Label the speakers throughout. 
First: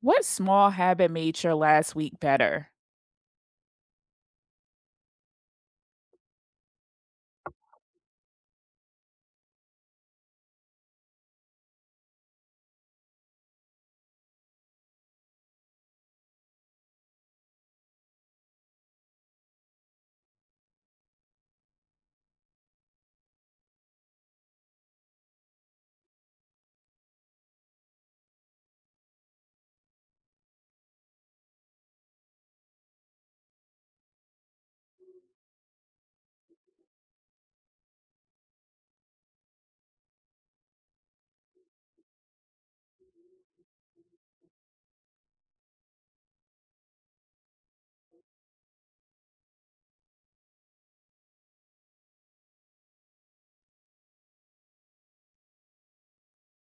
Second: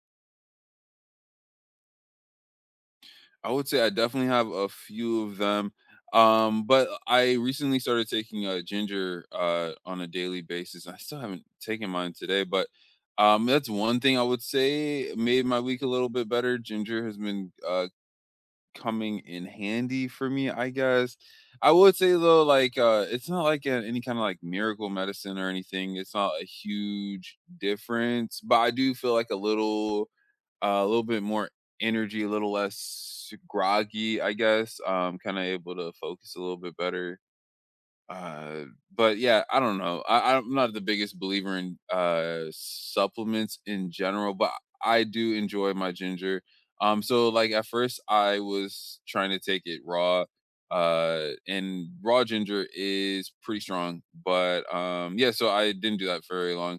Speaker 1: What small habit made your last week better?
Speaker 2: I would say I definitely have a few of them. But I recently started taking ginger on a daily basis. I still haven't taken mine today, but that's one thing I would say made my week a little bit better. Ginger has been coming in handy for me, I guess. I would say though, like it's not like any kind of like miracle medicine or anything. It's not a huge difference, but I do feel like a little bit more energy, a little less groggy, I guess. Kind of able to focus a little bit better uh, but yeah, I don't know. I'm not the biggest believer in supplements in general, but I do enjoy my ginger. So like at first I was trying to take it raw, and raw ginger is pretty strong. But yeah, so I didn't do that for very long.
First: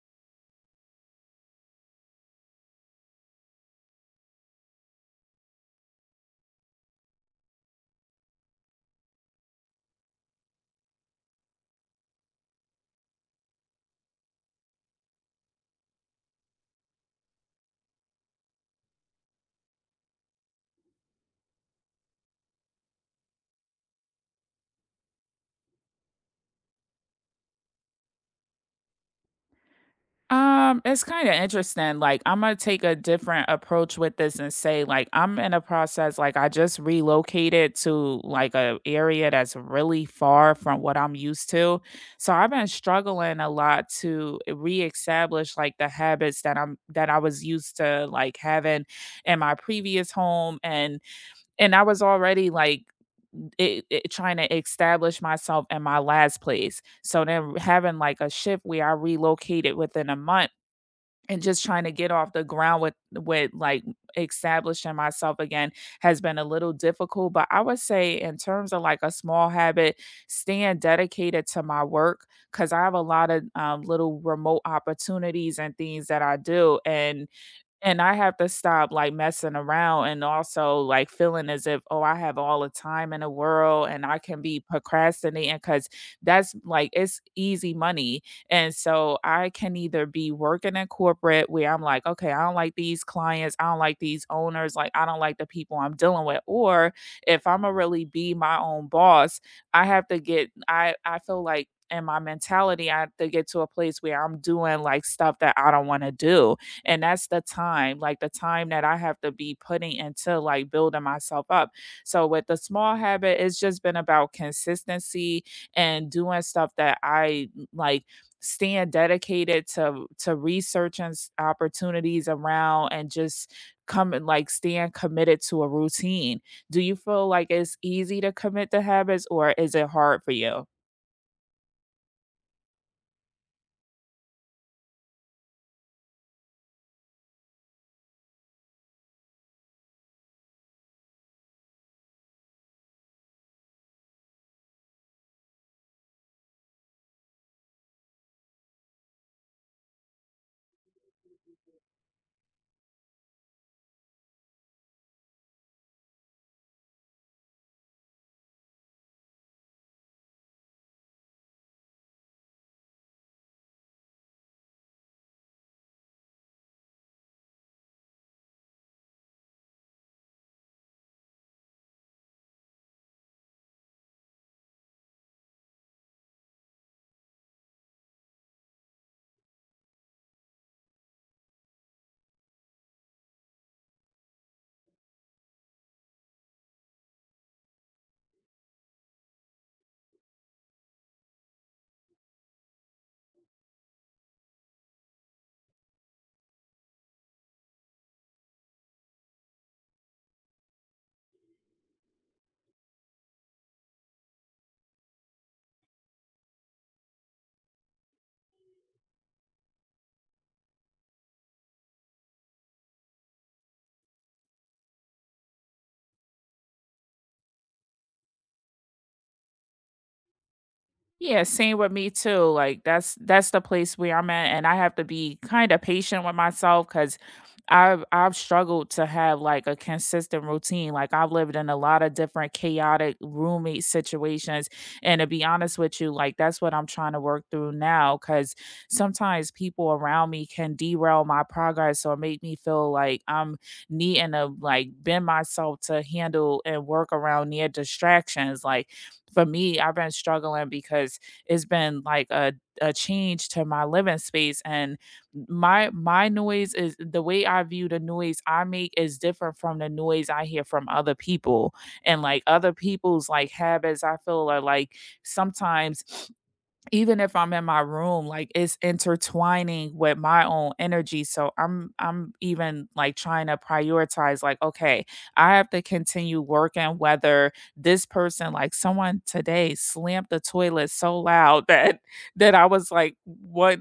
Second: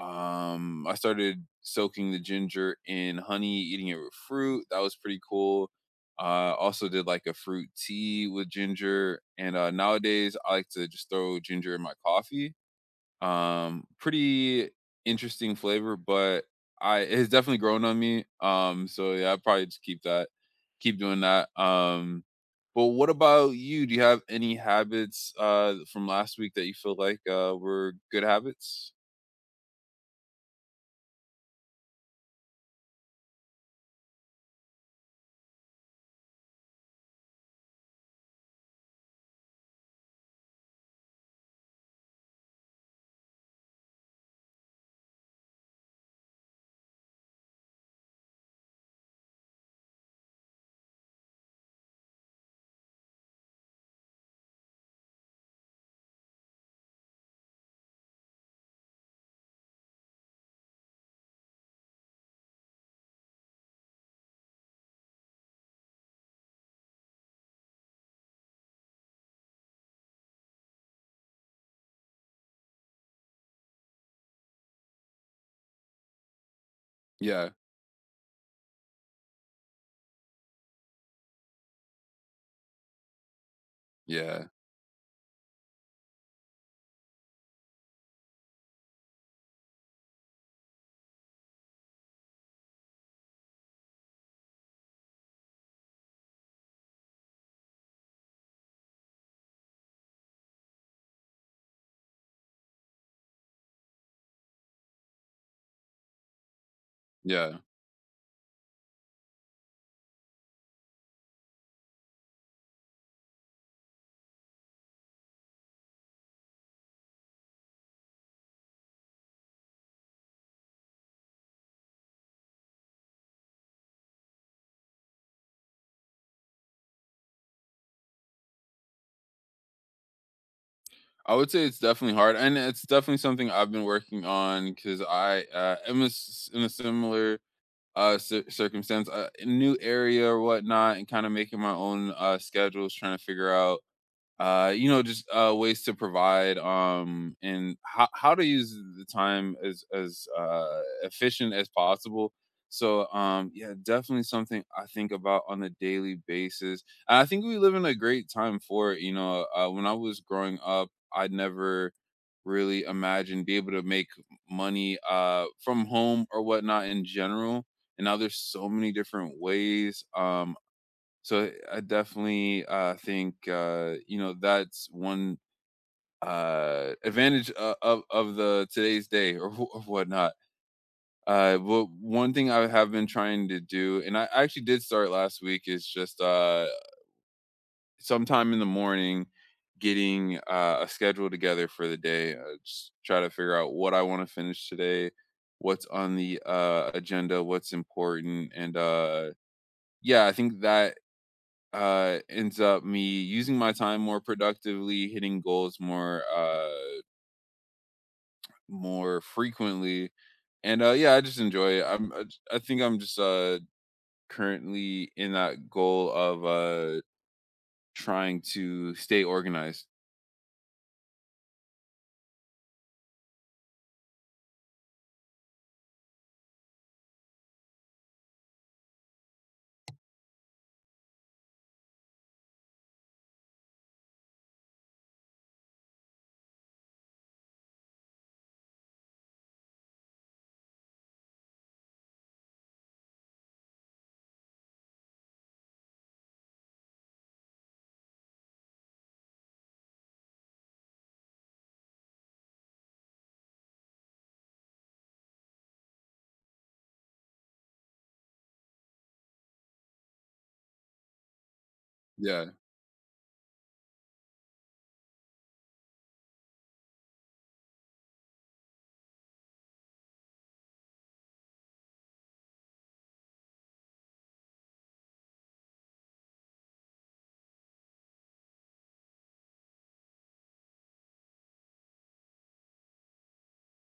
Speaker 2: I started soaking the ginger in honey, eating it with fruit. That was pretty cool. Also did like a fruit tea with ginger, and nowadays I like to just throw ginger in my coffee. Pretty interesting flavor, but I it's definitely grown on me. So yeah, I probably just keep keep doing that. But what about you? Do you have any habits from last week that you feel like were good habits?
Speaker 1: It's kind of interesting. Like, I'm gonna take a different approach with this and say, like, I'm in a process, like, I just relocated to like a area that's really far from what I'm used to. So I've been struggling a lot to reestablish like the habits that I was used to like having in my previous home. And I was already like it trying to establish myself in my last place. So then having like a shift where I relocated within a month and just trying to get off the ground with like establishing myself again has been a little difficult. But I would say, in terms of like a small habit, staying dedicated to my work, because I have a lot of little remote opportunities and things that I do. and
Speaker 2: Yeah,
Speaker 1: and I have to stop, like, messing around, and also, like, feeling as if, "Oh, I have all the time in the world and I can
Speaker 2: yeah.
Speaker 1: be procrastinating because that's, like, it's easy money," and so I can either be working in corporate where I'm like, "Okay, I don't like these clients, I don't like these owners, like, I don't like the people I'm dealing with," or if Imma really be my own boss, I have to get I feel like, in my mentality, I have to get to a place where I'm doing, like, stuff that I don't wanna do. And that's the
Speaker 2: Yeah.
Speaker 1: time, like the time that I have to be putting into like building myself up. So with the small habit, it's just been about consistency and doing stuff that I like staying dedicated to researching opportunities around, and just coming like staying committed to a routine. Do you feel like it's easy to commit to habits, or is it hard for you?
Speaker 2: I would say it's definitely hard, and it's definitely something I've been working on because I, am a s in a similar, circumstance, a new area or whatnot, and kinda making my own, schedules, trying to figure out, you know, just ways to provide, and how to use the time as efficient as possible. So yeah, definitely something I think about on a daily basis, and I think we live in a great time for it, you know. When I was growing up, I never really imagined be able to make money from home or whatnot in general, and now there's so many different ways. I definitely think, you know, that's one advantage of the today's day or whatnot. But one thing I have been trying to do, and I actually did start last week, is just sometime in the morning, getting a schedule together for the day. Just try to figure out what I want to finish today, what's on the agenda, what's important, and yeah, I think that ends up me using my time more productively, hitting goals more more frequently, and yeah, I just enjoy it. I think I'm just currently in that goal of trying to stay organized.
Speaker 1: Yeah, same with me too. Like, that's the place where I'm at, and I have to be kind of patient with myself because I've struggled to have like a consistent routine. Like, I've lived in a lot of different chaotic roommate situations, and to be honest with you, like, that's what I'm trying to work through now. Because sometimes people around me can derail my progress or make me feel like I'm needing to like bend myself to handle and work around near distractions. Like, for me, I've been struggling because it's been like a change to my living space. And my noise is, the way I view the noise I make is different from the noise I hear from other people, and like
Speaker 2: Yeah.
Speaker 1: other people's like habits, I feel, are like sometimes, even if I'm in my room, like, it's intertwining with my own energy. So I'm even like trying to prioritize, like, okay, I have to continue working whether this person, like someone today slammed the toilet so loud that that I was like, what?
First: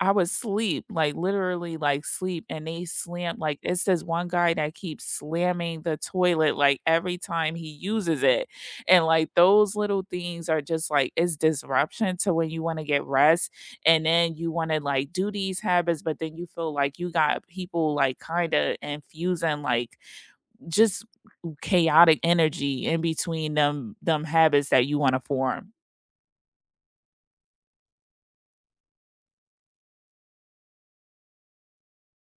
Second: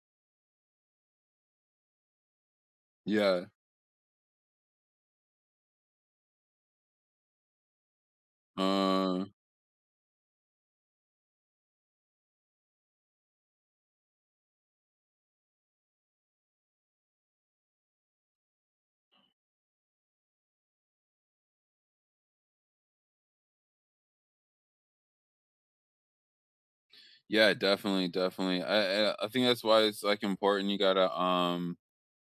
Speaker 1: I was sleep, like literally like sleep, and they slammed.
Speaker 2: Yeah.
Speaker 1: Like, it's this one guy that keeps slamming the toilet like every time he uses it. And
Speaker 2: uh
Speaker 1: like, those little things are just like, it's disruption to when you want to get rest, and then you want to like do these habits, but then you feel like you got people like kind of infusing like just chaotic energy in between them habits that you want to form.
Speaker 2: yeah, definitely, I think that's why it's like important. You gotta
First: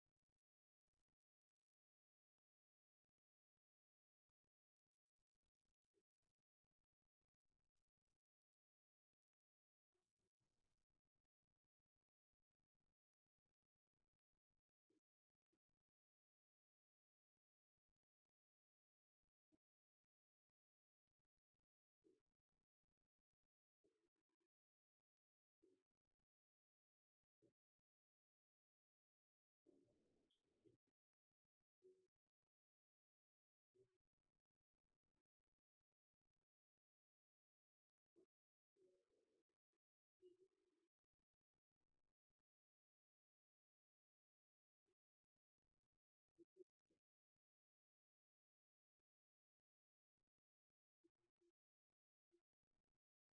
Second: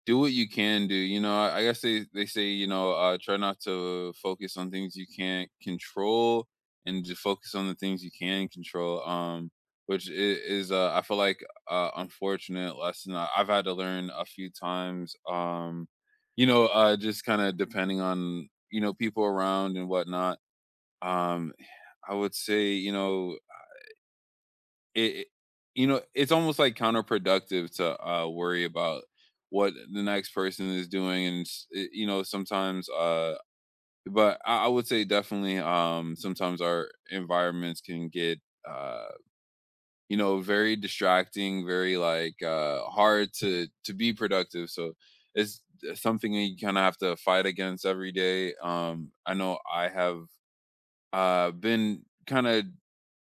Speaker 2: do what you can do. You know, I guess they say, you know, try not to focus on things you can't control, and to focus on the things you can control. Which is, I feel like, unfortunate lesson I've had to learn a few times. You know, just kind of depending on, you know, people around and whatnot. Um, I would say, you know, it, it- you know, it's almost like counterproductive to worry about what the next person is doing, you know, sometimes but I would say definitely sometimes our environments can get uh you know very distracting, very like hard to be productive. So it's something that you kind of have to fight against every day. I know I have been kind of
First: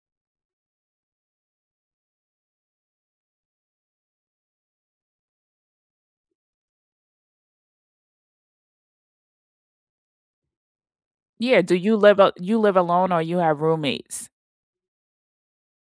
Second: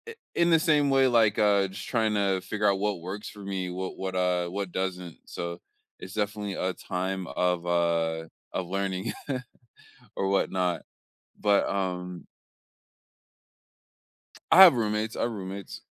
Speaker 2: in the same way, like just trying to figure out what works for me, what what doesn't. So it's definitely a time of learning or whatnot.
Speaker 1: Yeah,
Speaker 2: But
Speaker 1: do you you live alone or you have roommates?
Speaker 2: I have roommates, I have roommates.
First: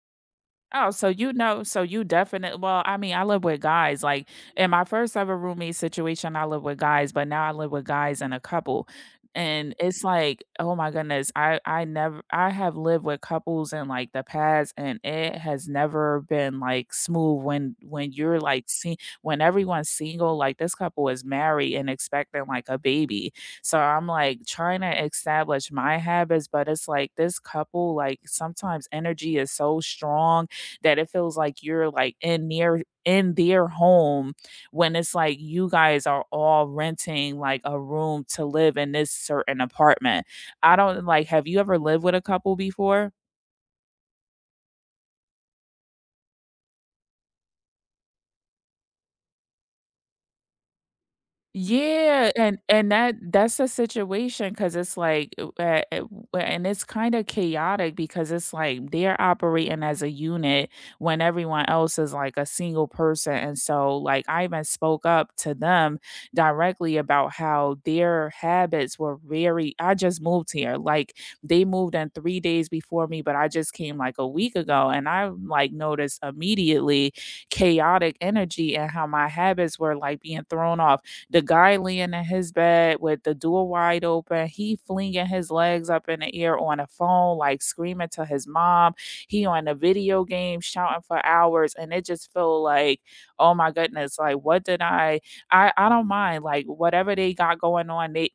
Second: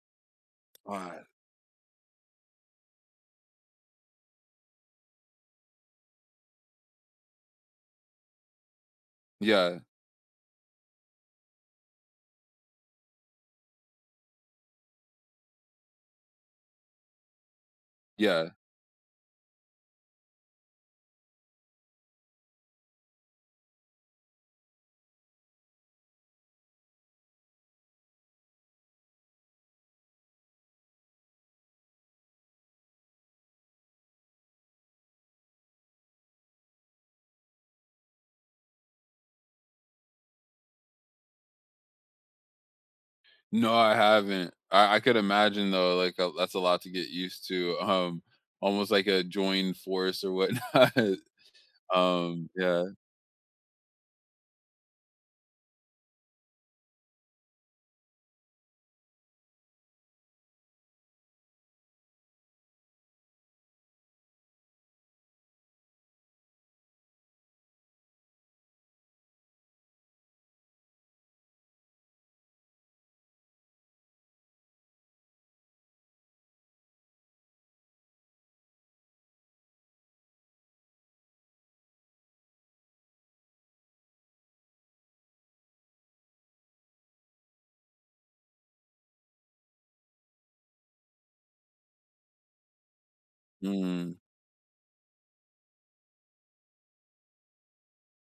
Speaker 1: Oh, so
Speaker 2: Ah,
Speaker 1: you know, so you definitely, well, I mean, I live with guys. Like, in my first ever roommate situation, I live with guys, but now I live with guys and a couple. And
Speaker 2: yeah,
Speaker 1: it's like, oh my goodness, I never I have lived with couples in like the past and it has never been like smooth when you're
Speaker 2: yeah.
Speaker 1: like, see, when everyone's single, like this couple is married and expecting like a baby. So I'm like trying to establish my habits, but it's like this couple, like sometimes energy is so strong that it feels like you're like in near in their home when it's like you guys are all renting like a room to live in this certain apartment. I don't like, have you ever lived with a couple before?
Speaker 2: No, I haven't. I could imagine though, like that's a lot to get used to. Almost like a joined force or whatnot.
Speaker 1: Yeah, and
Speaker 2: Yeah.
Speaker 1: that that's the situation, because it's like and it's kind of chaotic because it's like they're operating as a unit when everyone else is like a single person. And so, like, I even spoke up to them directly about how their habits were very, I just moved here. Like, they moved in 3 days before me, but I just came like a week ago, and I like noticed immediately chaotic energy and how my habits were like being thrown off. The guy laying in his bed with the door wide open, he flinging his legs up in the air on a phone, like screaming to his mom. He on a video game shouting for hours, and it just feel like, oh my
Speaker 2: Mm.
Speaker 1: goodness, like what did I? I don't mind, like whatever they got going on, they,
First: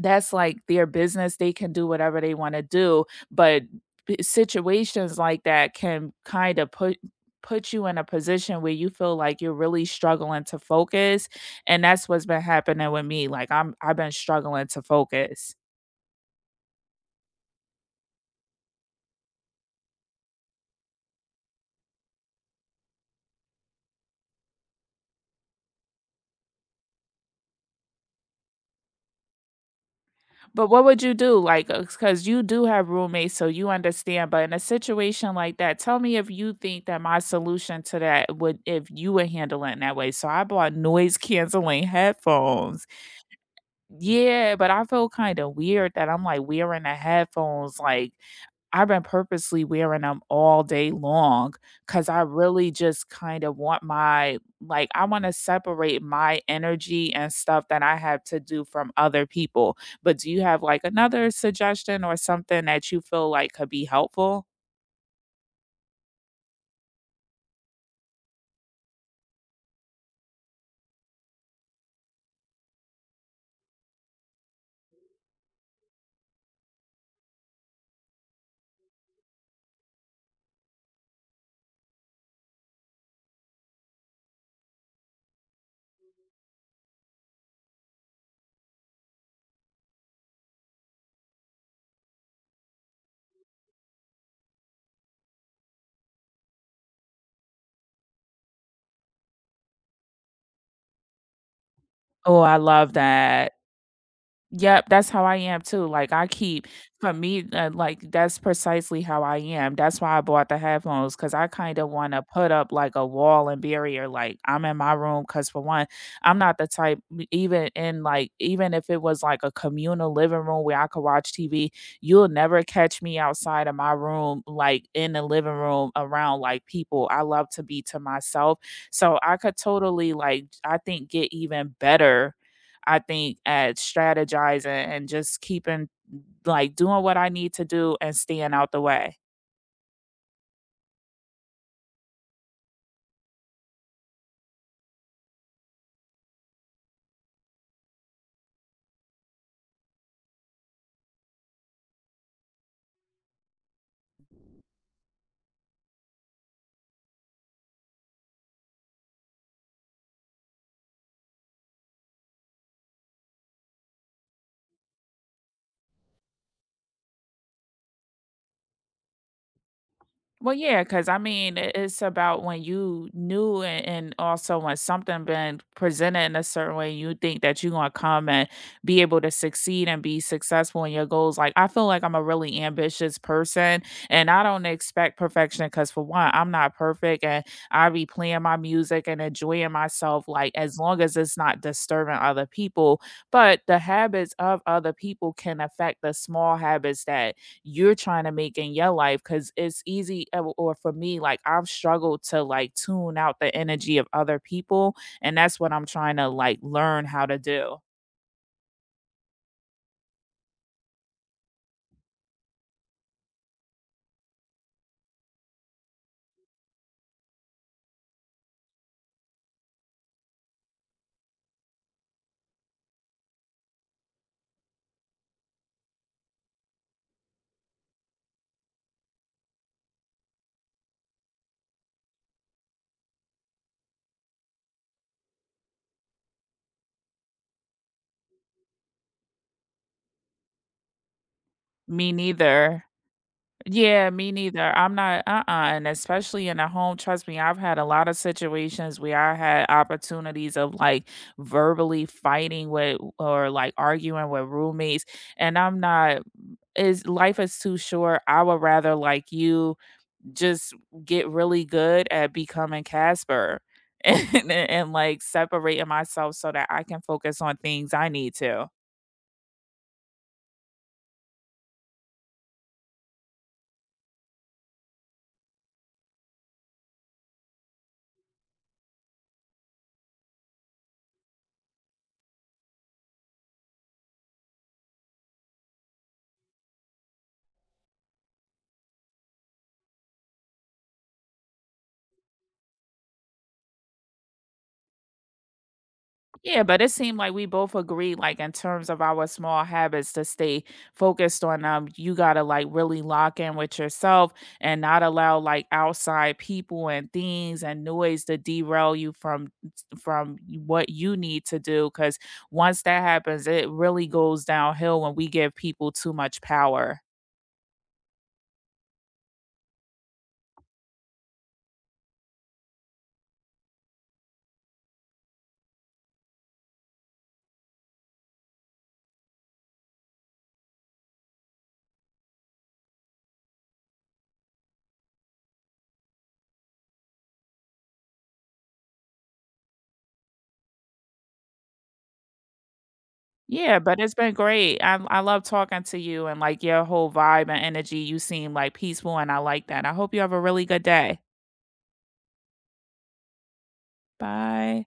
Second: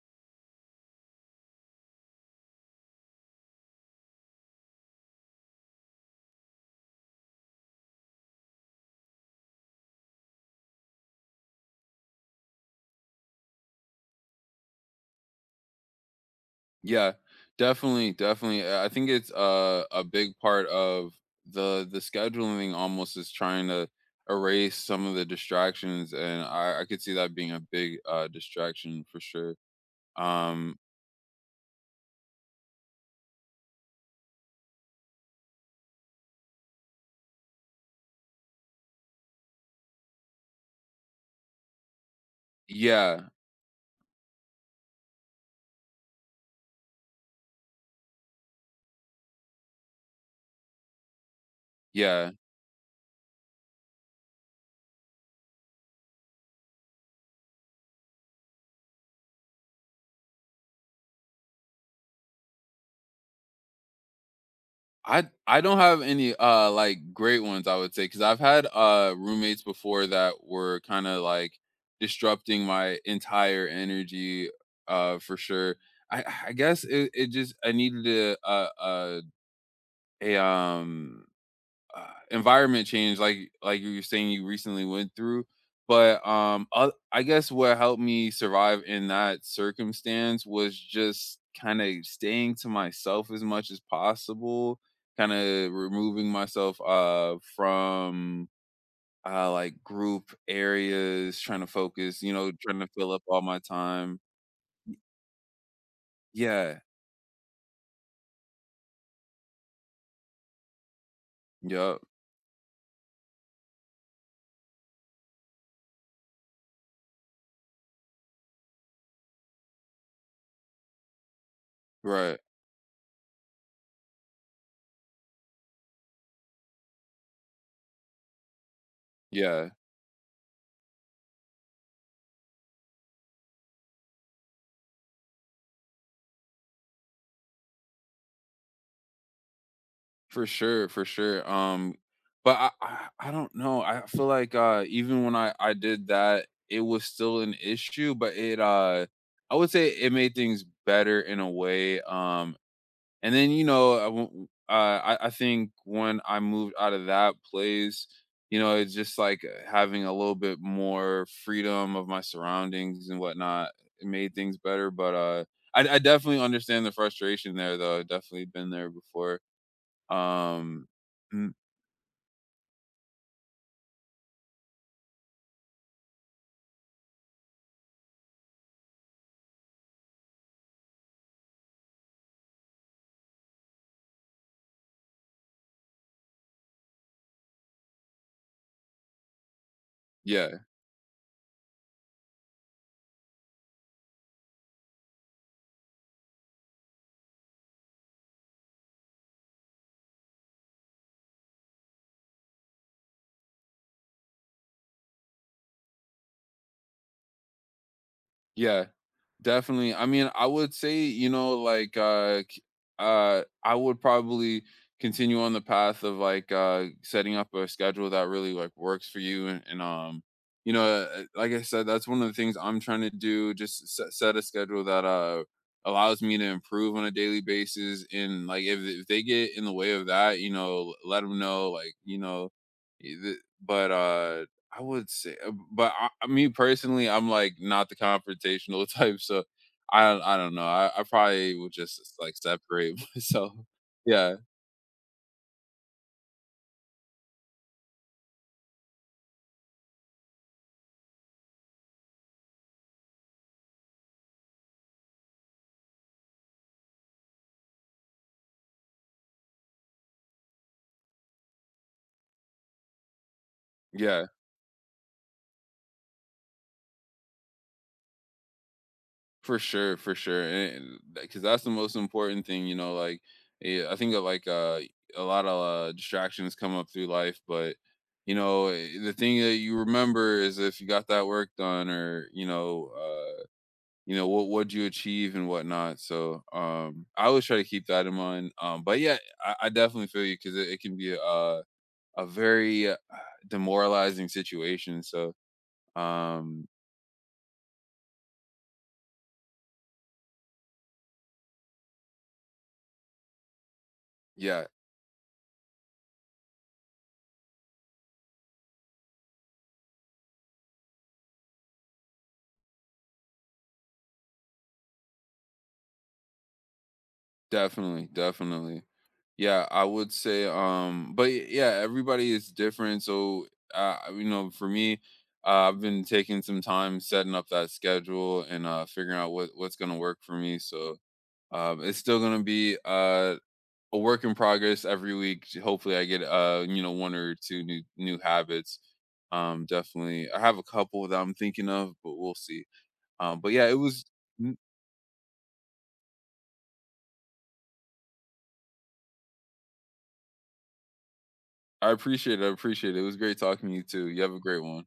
Speaker 1: that's like their business, they can do whatever they wanna do, but b situations like that can kinda put you in a position where you feel like you're really struggling to focus, and that's what's been happening with me. Like, I've been struggling to focus.
Speaker 2: Yeah, definitely, definitely. I think it's a big part of the scheduling almost is trying to erase some of the distractions, and I could see that being a big distraction for sure.
Speaker 1: But
Speaker 2: Um,
Speaker 1: what would you do? Like, because you do have roommates, so you understand, but in a situation like that, tell me if you think that my solution to that would, if you would handle it in that way. So I bought noise canceling headphones.
Speaker 2: yeah,
Speaker 1: Yeah, but I feel kinda weird that I'm, like, wearing the headphones, like, I've been purposely wearing them all day long because I
Speaker 2: yeah.
Speaker 1: really just kind of want my, like, I wanna separate my energy and stuff that I have to do from other people. But do you have, like, another suggestion or something that you feel like could be helpful?
Speaker 2: I don't have any like great ones, I would say, because I've had roommates before that were kind of like disrupting my entire energy for sure. I guess it just I needed to a uh, environment change, like you were saying, you recently went through. But I guess what helped me survive in that circumstance was just kind of staying to myself as much as possible, kind of removing myself from like group areas, trying to focus, you
Speaker 1: Oh,
Speaker 2: know,
Speaker 1: I
Speaker 2: trying to
Speaker 1: love
Speaker 2: fill up all
Speaker 1: that.
Speaker 2: my time.
Speaker 1: Yep, that's how I am too. Like, I keep
Speaker 2: Yeah.
Speaker 1: for me, like, that's precisely how I am. That's why I bought the headphones, because I kind of
Speaker 2: Yep.
Speaker 1: want to put up like a wall and barrier. Like, I'm in my room because, for one, I'm not the type. Even in, like, even if it was like a communal living room where I could watch TV, you'll
Speaker 2: Right.
Speaker 1: never catch me outside of my room, like in the living room around like people. I love to be to myself, so I could
Speaker 2: Yeah.
Speaker 1: totally like, I think, get even better, I think, at strategizing and just keeping like doing what I need to do and staying out the way.
Speaker 2: For sure, for sure. But I don't know. I feel like even when I did that, it was still an issue, but it I would say it made things better in a way. And then you know, I think when I moved out of that place, you know, it's just like having a little bit more freedom of my surroundings and whatnot. It made things better, but I definitely understand the frustration there, though. I've definitely been there before.
Speaker 1: Well, yeah,
Speaker 2: Um,
Speaker 1: because I
Speaker 2: mm,
Speaker 1: mean, it's about when you knew, and also when something been presented in a certain way, you think that you're gonna come and be able to succeed and be successful in your goals. Like, I feel like I'm a really ambitious person, and I don't expect perfection because, for one, I'm not perfect, and I be playing my music and enjoying myself.
Speaker 2: yeah,
Speaker 1: Like, as long as it's not disturbing other people, but the habits of other people can affect the small habits that you're trying to make in your life, because it's easy, or for me, like, I've struggled to like tune out the energy of other people, and that's what I'm trying to like learn how to do.
Speaker 2: yeah, definitely. I mean, I would say, you know, like, I would probably continue on the path of like setting up a schedule that really like works for you, and you know, like I said, that's one of the things I'm trying to do. Just set a schedule that allows me to improve on a daily basis, and like if they get in the way of that, you know, let them know, like, you know, I- th- but I would say, me personally, I'm like not the confrontational type, so I don't know. I probably would just
Speaker 1: Me
Speaker 2: like
Speaker 1: neither,
Speaker 2: separate myself.
Speaker 1: yeah, me
Speaker 2: Yeah,
Speaker 1: neither. I'm not, uh-uh, and especially in a home, trust me, I've had a lot of situations where I had opportunities of like verbally fighting with or like arguing with roommates, and I'm not, is life is too short. I would rather like, you just get really good at becoming Casper
Speaker 2: yeah,
Speaker 1: and like separating myself so that I can focus on things I need to.
Speaker 2: for sure, and because that's the most important thing, you know. Like, I think that like a lot of distractions come up through life, but you know, the thing that you remember is if you got that work done, or you know what you achieve and whatnot. So I always try to keep that in mind. But yeah, I definitely feel you, because it can be a very demoralizing situation. So
Speaker 1: Yeah,
Speaker 2: um
Speaker 1: but it seemed like we both agreed, like in terms of our small habits, to stay focused on them. You gotta like really lock in with yourself
Speaker 2: yeah,
Speaker 1: and not allow like outside people and things and noise to derail you from what you need to do. Cause once that happens, it really goes downhill when we give people too much power.
Speaker 2: definitely, definitely. Yeah, I would say but yeah, everybody is different. So you know, for me, I've been taking some time setting up that schedule and figuring out what's gonna work for me. So it's still gonna be a work in progress every week. Hopefully I get you know one or two new habits. Definitely, I have a couple that I'm thinking of, but we'll see. But yeah,
Speaker 1: Yeah,
Speaker 2: it
Speaker 1: but
Speaker 2: was.
Speaker 1: it's been great. I love talking to you and like your whole vibe and energy. You seem like peaceful and I like that. I hope you have a really good day.
Speaker 2: I appreciate it. I appreciate it. It was great talking to you too. You have a great one.
Speaker 1: Bye.